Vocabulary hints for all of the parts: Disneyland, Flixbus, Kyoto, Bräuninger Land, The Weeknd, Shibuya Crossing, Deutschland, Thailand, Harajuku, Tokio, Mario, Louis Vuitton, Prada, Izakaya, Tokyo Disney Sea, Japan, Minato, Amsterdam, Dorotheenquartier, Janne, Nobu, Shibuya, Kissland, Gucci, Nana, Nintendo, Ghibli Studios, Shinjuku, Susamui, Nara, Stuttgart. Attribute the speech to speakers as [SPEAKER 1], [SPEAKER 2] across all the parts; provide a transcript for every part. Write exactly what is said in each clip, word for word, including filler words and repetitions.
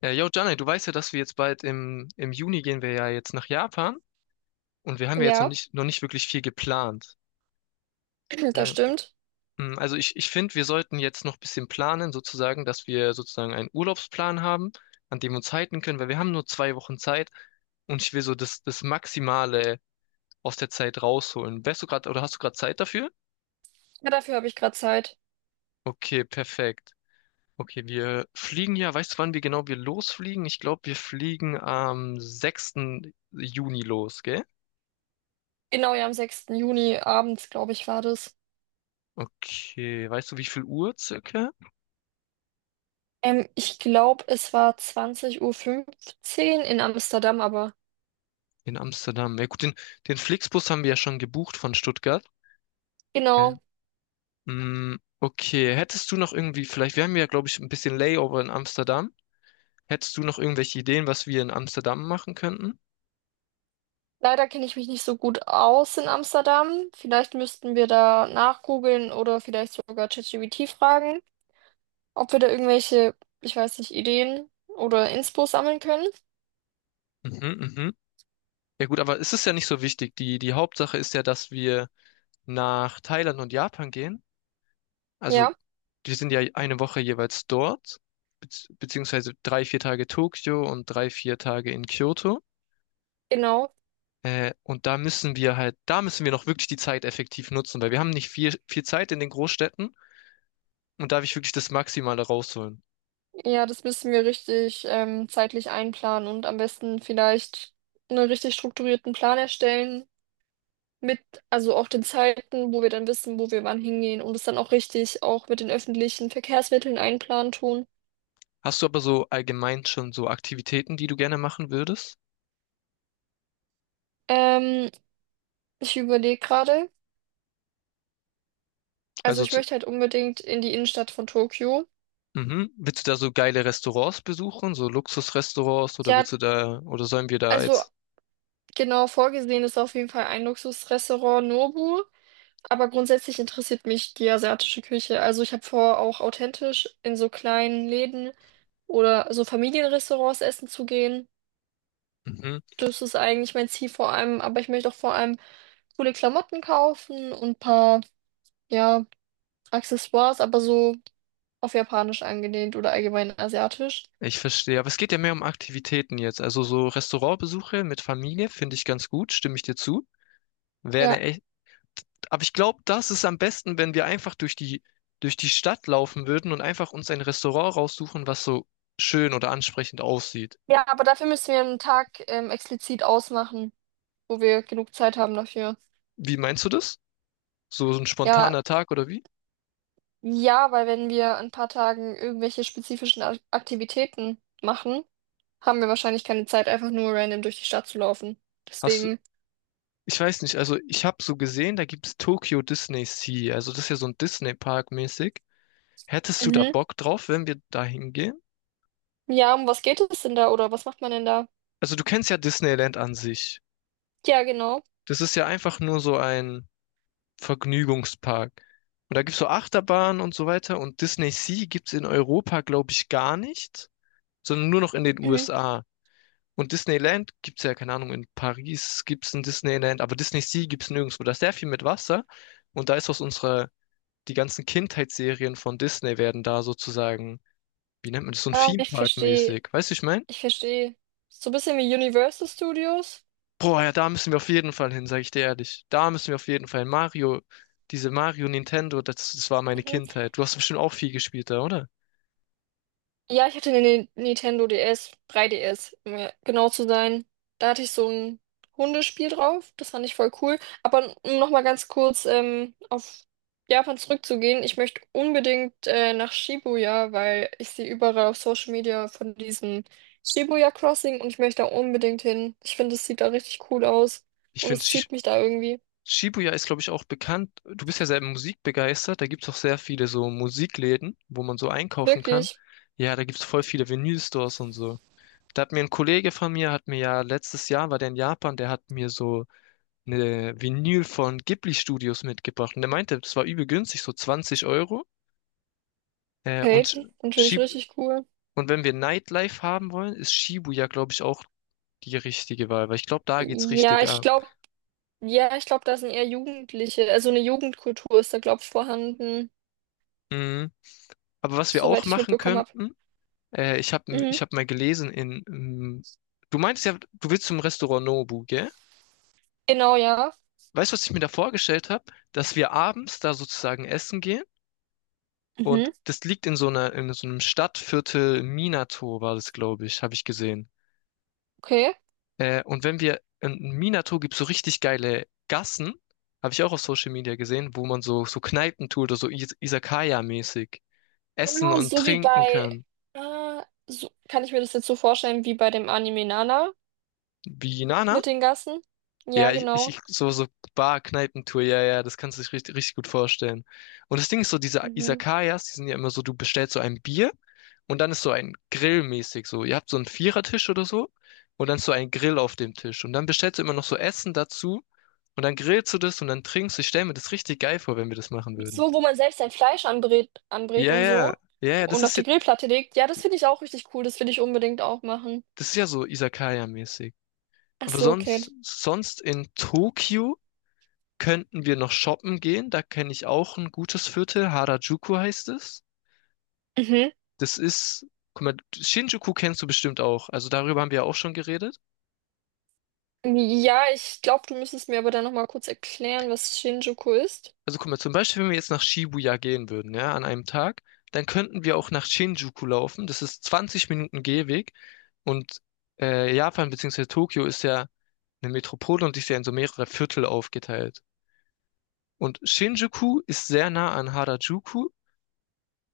[SPEAKER 1] Äh, yo, Janne, du weißt ja, dass wir jetzt bald im, im Juni gehen wir ja jetzt nach Japan und wir haben ja jetzt noch
[SPEAKER 2] Ja,
[SPEAKER 1] nicht, noch nicht wirklich viel geplant.
[SPEAKER 2] das
[SPEAKER 1] Äh,
[SPEAKER 2] stimmt.
[SPEAKER 1] mh, also ich, ich finde, wir sollten jetzt noch ein bisschen planen, sozusagen, dass wir sozusagen einen Urlaubsplan haben, an dem wir uns halten können, weil wir haben nur zwei Wochen Zeit und ich will so das, das Maximale aus der Zeit rausholen. Wärst du gerade oder hast du gerade Zeit dafür?
[SPEAKER 2] Ja, dafür habe ich gerade Zeit.
[SPEAKER 1] Okay, perfekt. Okay, wir fliegen ja, weißt du, wann wir genau wir losfliegen? Ich glaube, wir fliegen am sechsten Juni los, gell?
[SPEAKER 2] Genau, ja, am sechsten Juni abends, glaube ich, war das.
[SPEAKER 1] Okay, weißt du, wie viel Uhr circa?
[SPEAKER 2] Ähm, ich glaube, es war zwanzig Uhr fünfzehn in Amsterdam, aber
[SPEAKER 1] In Amsterdam. Ja gut, den, den Flixbus haben wir ja schon gebucht von Stuttgart. Ja.
[SPEAKER 2] genau.
[SPEAKER 1] Mm, okay, hättest du noch irgendwie, vielleicht, wir haben ja, glaube ich, ein bisschen Layover in Amsterdam. Hättest du noch irgendwelche Ideen, was wir in Amsterdam machen könnten?
[SPEAKER 2] Leider kenne ich mich nicht so gut aus in Amsterdam. Vielleicht müssten wir da nachgoogeln oder vielleicht sogar ChatGPT fragen, ob wir da irgendwelche, ich weiß nicht, Ideen oder Inspo sammeln können.
[SPEAKER 1] Mhm, mhm. Ja gut, aber es ist ja nicht so wichtig. Die, die Hauptsache ist ja, dass wir nach Thailand und Japan gehen. Also,
[SPEAKER 2] Ja,
[SPEAKER 1] wir sind ja eine Woche jeweils dort, bezieh- beziehungsweise drei, vier Tage Tokio und drei, vier Tage in Kyoto.
[SPEAKER 2] genau.
[SPEAKER 1] Äh, und da müssen wir halt, da müssen wir noch wirklich die Zeit effektiv nutzen, weil wir haben nicht viel, viel Zeit in den Großstädten und da will ich wirklich das Maximale rausholen.
[SPEAKER 2] Ja, das müssen wir richtig ähm, zeitlich einplanen und am besten vielleicht einen richtig strukturierten Plan erstellen mit, also auch den Zeiten, wo wir dann wissen, wo wir wann hingehen und es dann auch richtig auch mit den öffentlichen Verkehrsmitteln einplanen tun.
[SPEAKER 1] Hast du aber so allgemein schon so Aktivitäten, die du gerne machen würdest?
[SPEAKER 2] Ähm, Ich überlege gerade, also
[SPEAKER 1] Also,
[SPEAKER 2] ich
[SPEAKER 1] zu-
[SPEAKER 2] möchte halt unbedingt in die Innenstadt von Tokio.
[SPEAKER 1] mhm. Willst du da so geile Restaurants besuchen, so Luxusrestaurants oder
[SPEAKER 2] Ja,
[SPEAKER 1] willst du da, oder sollen wir da
[SPEAKER 2] also
[SPEAKER 1] jetzt?
[SPEAKER 2] genau vorgesehen ist auf jeden Fall ein Luxusrestaurant Nobu. Aber grundsätzlich interessiert mich die asiatische Küche. Also ich habe vor, auch authentisch in so kleinen Läden oder so Familienrestaurants essen zu gehen.
[SPEAKER 1] Mhm.
[SPEAKER 2] Das ist eigentlich mein Ziel vor allem. Aber ich möchte auch vor allem coole Klamotten kaufen und ein paar, ja, Accessoires, aber so auf Japanisch angelehnt oder allgemein asiatisch.
[SPEAKER 1] Ich verstehe, aber es geht ja mehr um Aktivitäten jetzt. Also so Restaurantbesuche mit Familie finde ich ganz gut, stimme ich dir zu. Wäre
[SPEAKER 2] Ja.
[SPEAKER 1] eine, e, aber ich glaube, das ist am besten, wenn wir einfach durch die, durch die Stadt laufen würden und einfach uns ein Restaurant raussuchen, was so schön oder ansprechend aussieht.
[SPEAKER 2] Ja, aber dafür müssen wir einen Tag ähm, explizit ausmachen, wo wir genug Zeit haben dafür.
[SPEAKER 1] Wie meinst du das? So, so ein
[SPEAKER 2] Ja,
[SPEAKER 1] spontaner Tag oder wie?
[SPEAKER 2] ja, weil wenn wir in ein paar Tagen irgendwelche spezifischen Ak- Aktivitäten machen, haben wir wahrscheinlich keine Zeit, einfach nur random durch die Stadt zu laufen.
[SPEAKER 1] Hast du,
[SPEAKER 2] Deswegen,
[SPEAKER 1] ich weiß nicht, also ich habe so gesehen, da gibt es Tokyo Disney Sea, also das ist ja so ein Disney Park mäßig. Hättest du da
[SPEAKER 2] mhm.
[SPEAKER 1] Bock drauf, wenn wir da hingehen?
[SPEAKER 2] Ja, um was geht es denn da oder was macht man denn da?
[SPEAKER 1] Also du kennst ja Disneyland an sich.
[SPEAKER 2] Ja, genau.
[SPEAKER 1] Das ist ja einfach nur so ein Vergnügungspark. Und da gibt's so Achterbahnen und so weiter. Und Disney Sea gibt's in Europa, glaube ich, gar nicht, sondern nur noch in den
[SPEAKER 2] Mhm.
[SPEAKER 1] U S A. Und Disneyland gibt's ja, keine Ahnung, in Paris gibt's ein Disneyland, aber Disney Sea gibt's nirgendwo. Da ist sehr viel mit Wasser. Und da ist aus unserer, die ganzen Kindheitsserien von Disney werden da sozusagen, wie nennt man das, so ein
[SPEAKER 2] Ah,
[SPEAKER 1] Theme
[SPEAKER 2] ich
[SPEAKER 1] Park
[SPEAKER 2] verstehe,
[SPEAKER 1] mäßig. Weißt du, ich meine?
[SPEAKER 2] ich verstehe. So ein bisschen wie Universal Studios.
[SPEAKER 1] Boah, ja, da müssen wir auf jeden Fall hin, sage ich dir ehrlich. Da müssen wir auf jeden Fall hin. Mario, diese Mario Nintendo, das, das war meine
[SPEAKER 2] Mhm.
[SPEAKER 1] Kindheit. Du hast bestimmt auch viel gespielt da, oder?
[SPEAKER 2] Ja, ich hatte eine Ni- Nintendo D S, drei D S, um ja genau zu sein. Da hatte ich so ein Hundespiel drauf. Das fand ich voll cool. Aber um nochmal ganz kurz ähm, auf Japan zurückzugehen, ich möchte unbedingt äh, nach Shibuya, weil ich sehe überall auf Social Media von diesem Shibuya Crossing und ich möchte da unbedingt hin. Ich finde, es sieht da richtig cool aus
[SPEAKER 1] Ich
[SPEAKER 2] und
[SPEAKER 1] finde,
[SPEAKER 2] es zieht mich da irgendwie.
[SPEAKER 1] Shibuya ist, glaube ich, auch bekannt. Du bist ja sehr musikbegeistert. Da gibt's auch sehr viele so Musikläden, wo man so einkaufen kann.
[SPEAKER 2] Wirklich.
[SPEAKER 1] Ja, da gibt's voll viele Vinylstores und so. Da hat mir ein Kollege von mir, hat mir ja letztes Jahr, war der in Japan, der hat mir so eine Vinyl von Ghibli Studios mitgebracht. Und der meinte, das war übel günstig, so zwanzig Euro. Äh, und,
[SPEAKER 2] Kate, natürlich
[SPEAKER 1] Shib
[SPEAKER 2] richtig cool.
[SPEAKER 1] und wenn wir Nightlife haben wollen, ist Shibuya, glaube ich, auch die richtige Wahl, weil ich glaube, da geht's
[SPEAKER 2] Ja,
[SPEAKER 1] richtig
[SPEAKER 2] ich
[SPEAKER 1] ab.
[SPEAKER 2] glaube. Ja, ich glaube, da sind eher Jugendliche, also eine Jugendkultur ist da, glaube ich, vorhanden,
[SPEAKER 1] Mhm. Aber was wir auch
[SPEAKER 2] soweit ich
[SPEAKER 1] machen
[SPEAKER 2] mitbekommen habe.
[SPEAKER 1] könnten, äh, ich habe
[SPEAKER 2] Mhm.
[SPEAKER 1] ich hab mal gelesen in, ähm, du meintest ja, du willst zum Restaurant Nobu, gell?
[SPEAKER 2] Genau, ja.
[SPEAKER 1] Weißt du, was ich mir da vorgestellt habe? Dass wir abends da sozusagen essen gehen. Und
[SPEAKER 2] Mhm.
[SPEAKER 1] das liegt in so einer, in so einem Stadtviertel Minato war das, glaube ich, habe ich gesehen.
[SPEAKER 2] Okay.
[SPEAKER 1] Äh, und wenn wir in Minato gibt es so richtig geile Gassen, habe ich auch auf Social Media gesehen, wo man so, so Kneipen tut oder so Is Izakaya-mäßig essen
[SPEAKER 2] Ah,
[SPEAKER 1] und
[SPEAKER 2] so wie
[SPEAKER 1] trinken
[SPEAKER 2] bei,
[SPEAKER 1] kann.
[SPEAKER 2] ah, so, kann ich mir das jetzt so vorstellen, wie bei dem Anime Nana
[SPEAKER 1] Wie Nana?
[SPEAKER 2] mit den Gassen? Ja,
[SPEAKER 1] Ja, ich, ich,
[SPEAKER 2] genau.
[SPEAKER 1] ich- so, so Bar-Kneipentour, ja, ja, das kannst du dich richtig, richtig gut vorstellen. Und das Ding ist so, diese
[SPEAKER 2] Mhm.
[SPEAKER 1] Izakayas, die sind ja immer so, du bestellst so ein Bier und dann ist so ein Grill mäßig so. Ihr habt so einen Vierertisch oder so und dann ist so ein Grill auf dem Tisch. Und dann bestellst du immer noch so Essen dazu und dann grillst du das und dann trinkst du. Ich stell mir das richtig geil vor, wenn wir das machen würden.
[SPEAKER 2] So, wo man selbst sein Fleisch anbrät, anbrät
[SPEAKER 1] Ja,
[SPEAKER 2] und
[SPEAKER 1] ja,
[SPEAKER 2] so
[SPEAKER 1] ja, ja, das
[SPEAKER 2] und auf
[SPEAKER 1] ist ja,
[SPEAKER 2] die Grillplatte legt. Ja, das finde ich auch richtig cool, das will ich unbedingt auch machen.
[SPEAKER 1] das ist ja so Izakaya-mäßig.
[SPEAKER 2] Ach
[SPEAKER 1] Aber
[SPEAKER 2] so, okay.
[SPEAKER 1] sonst, sonst in Tokio könnten wir noch shoppen gehen. Da kenne ich auch ein gutes Viertel. Harajuku heißt es.
[SPEAKER 2] Mhm.
[SPEAKER 1] Das ist, guck mal, Shinjuku kennst du bestimmt auch. Also darüber haben wir ja auch schon geredet.
[SPEAKER 2] Ja, ich glaube, du müsstest mir aber dann nochmal kurz erklären, was Shinjuku ist.
[SPEAKER 1] Also guck mal, zum Beispiel, wenn wir jetzt nach Shibuya gehen würden, ja, an einem Tag, dann könnten wir auch nach Shinjuku laufen. Das ist zwanzig Minuten Gehweg. Und äh, Japan beziehungsweise. Tokio ist ja eine Metropole und ist ja in so mehrere Viertel aufgeteilt. Und Shinjuku ist sehr nah an Harajuku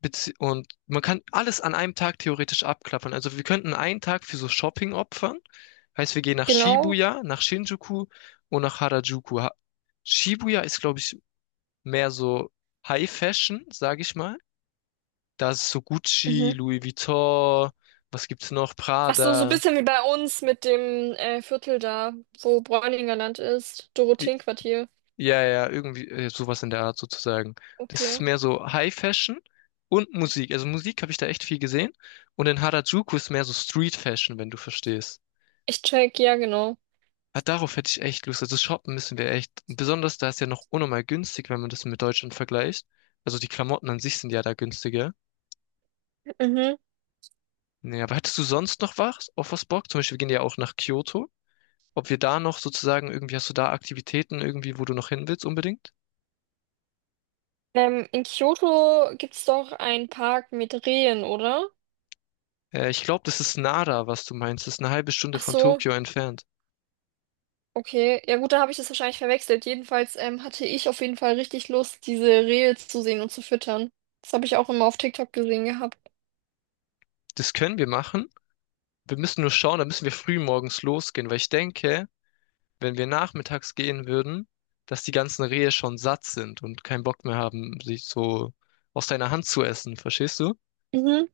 [SPEAKER 1] Bezie und man kann alles an einem Tag theoretisch abklappern. Also wir könnten einen Tag für so Shopping opfern. Heißt, wir gehen nach
[SPEAKER 2] Genau.
[SPEAKER 1] Shibuya, nach Shinjuku und nach Harajuku. Ha Shibuya ist, glaube ich, mehr so High Fashion, sage ich mal. Da ist so Gucci,
[SPEAKER 2] Mhm.
[SPEAKER 1] Louis Vuitton, was gibt's noch?
[SPEAKER 2] Ach so, so ein
[SPEAKER 1] Prada.
[SPEAKER 2] bisschen wie bei uns mit dem äh, Viertel da, wo Bräuninger Land ist.
[SPEAKER 1] Die-
[SPEAKER 2] Dorotheenquartier.
[SPEAKER 1] Ja, ja, irgendwie äh, sowas in der Art sozusagen. Das ist
[SPEAKER 2] Okay.
[SPEAKER 1] mehr so High Fashion und Musik. Also Musik habe ich da echt viel gesehen. Und in Harajuku ist mehr so Street Fashion, wenn du verstehst.
[SPEAKER 2] Ich check, ja, genau.
[SPEAKER 1] Ja, darauf hätte ich echt Lust. Also shoppen müssen wir echt. Besonders da ist ja noch unnormal günstig, wenn man das mit Deutschland vergleicht. Also die Klamotten an sich sind ja da günstiger.
[SPEAKER 2] Mhm.
[SPEAKER 1] Nee, aber hättest du sonst noch was auf was Bock? Zum Beispiel, wir gehen ja auch nach Kyoto. Ob wir da noch sozusagen irgendwie, hast du da Aktivitäten irgendwie, wo du noch hin willst unbedingt?
[SPEAKER 2] Ähm, in Kyoto gibt's doch einen Park mit Rehen, oder?
[SPEAKER 1] Äh, ich glaube, das ist Nara, was du meinst. Das ist eine halbe Stunde
[SPEAKER 2] Ach
[SPEAKER 1] von
[SPEAKER 2] so,
[SPEAKER 1] Tokio entfernt.
[SPEAKER 2] okay. Ja gut, da habe ich das wahrscheinlich verwechselt. Jedenfalls ähm, hatte ich auf jeden Fall richtig Lust, diese Rehe zu sehen und zu füttern. Das habe ich auch immer auf TikTok gesehen gehabt.
[SPEAKER 1] Das können wir machen. Wir müssen nur schauen, da müssen wir früh morgens losgehen, weil ich denke, wenn wir nachmittags gehen würden, dass die ganzen Rehe schon satt sind und keinen Bock mehr haben, sich so aus deiner Hand zu essen, verstehst du?
[SPEAKER 2] Mhm.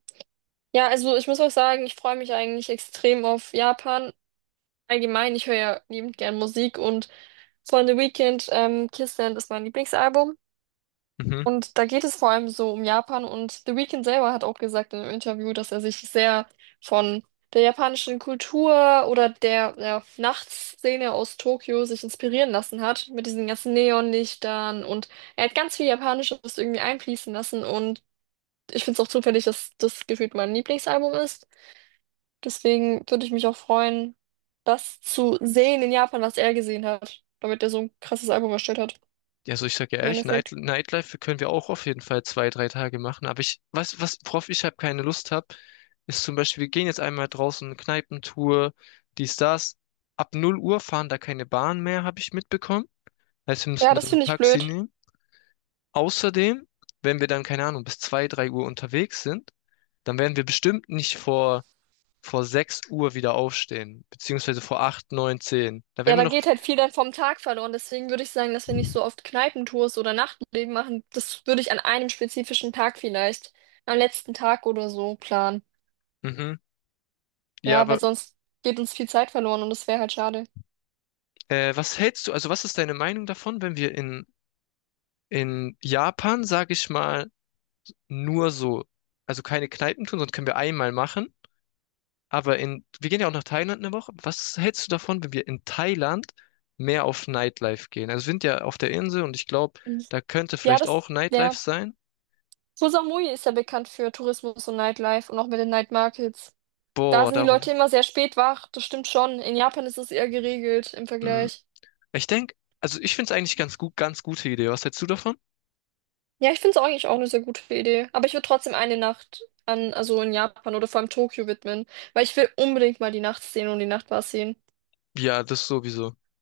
[SPEAKER 2] Ja, also ich muss auch sagen, ich freue mich eigentlich extrem auf Japan. Allgemein, ich höre ja liebend gern Musik und von The Weeknd, ähm, Kissland ist mein Lieblingsalbum.
[SPEAKER 1] Mhm.
[SPEAKER 2] Und da geht es vor allem so um Japan und The Weeknd selber hat auch gesagt in einem Interview, dass er sich sehr von der japanischen Kultur oder der, ja, Nachtszene aus Tokio sich inspirieren lassen hat, mit diesen ganzen Neonlichtern und er hat ganz viel Japanisches irgendwie einfließen lassen und ich finde es auch zufällig, dass das gefühlt mein Lieblingsalbum ist. Deswegen würde ich mich auch freuen, das zu sehen in Japan, was er gesehen hat, damit er so ein krasses Album erstellt hat,
[SPEAKER 1] Ja, also ich sag ja
[SPEAKER 2] im
[SPEAKER 1] ehrlich, Night
[SPEAKER 2] Endeffekt.
[SPEAKER 1] Nightlife können wir auch auf jeden Fall zwei, drei Tage machen. Aber ich, was, was, worauf ich halt keine Lust habe, ist zum Beispiel, wir gehen jetzt einmal draußen, eine Kneipentour, dies, das. Ab null Uhr fahren da keine Bahn mehr, habe ich mitbekommen. Heißt, wir
[SPEAKER 2] Ja,
[SPEAKER 1] müssten
[SPEAKER 2] das
[SPEAKER 1] dann ein
[SPEAKER 2] finde ich
[SPEAKER 1] Taxi
[SPEAKER 2] blöd.
[SPEAKER 1] nehmen. Außerdem, wenn wir dann, keine Ahnung, bis zwei, drei Uhr unterwegs sind, dann werden wir bestimmt nicht vor vor sechs Uhr wieder aufstehen, beziehungsweise vor acht neun zehn. Da wären
[SPEAKER 2] Ja,
[SPEAKER 1] wir
[SPEAKER 2] da
[SPEAKER 1] noch.
[SPEAKER 2] geht halt viel dann vom Tag verloren. Deswegen würde ich sagen, dass wir nicht so oft Kneipentours oder Nachtleben machen. Das würde ich an einem spezifischen Tag vielleicht, am letzten Tag oder so planen.
[SPEAKER 1] Mhm. Ja,
[SPEAKER 2] Ja,
[SPEAKER 1] aber
[SPEAKER 2] weil sonst geht uns viel Zeit verloren und das wäre halt schade.
[SPEAKER 1] äh, was hältst du, also was ist deine Meinung davon, wenn wir in, in Japan, sag ich mal, nur so, also keine Kneipen tun, sonst können wir einmal machen. Aber in, wir gehen ja auch nach Thailand eine Woche. Was hältst du davon, wenn wir in Thailand mehr auf Nightlife gehen? Also wir sind ja auf der Insel und ich glaube, da könnte
[SPEAKER 2] Ja,
[SPEAKER 1] vielleicht
[SPEAKER 2] das,
[SPEAKER 1] auch Nightlife
[SPEAKER 2] ja.
[SPEAKER 1] sein.
[SPEAKER 2] Susamui ist ja bekannt für Tourismus und Nightlife und auch mit den Night Markets. Da
[SPEAKER 1] Boah,
[SPEAKER 2] sind die
[SPEAKER 1] darauf.
[SPEAKER 2] Leute immer sehr spät wach, das stimmt schon. In Japan ist es eher geregelt im
[SPEAKER 1] Mm.
[SPEAKER 2] Vergleich.
[SPEAKER 1] Ich denke, also ich finde es eigentlich ganz gut, ganz gute Idee. Was hältst du davon?
[SPEAKER 2] Ja, ich finde es eigentlich auch eine sehr gute Idee. Aber ich würde trotzdem eine Nacht an, also in Japan oder vor allem Tokio widmen, weil ich will unbedingt mal die Nachtszene und die Nachtbars sehen.
[SPEAKER 1] Ja, das sowieso.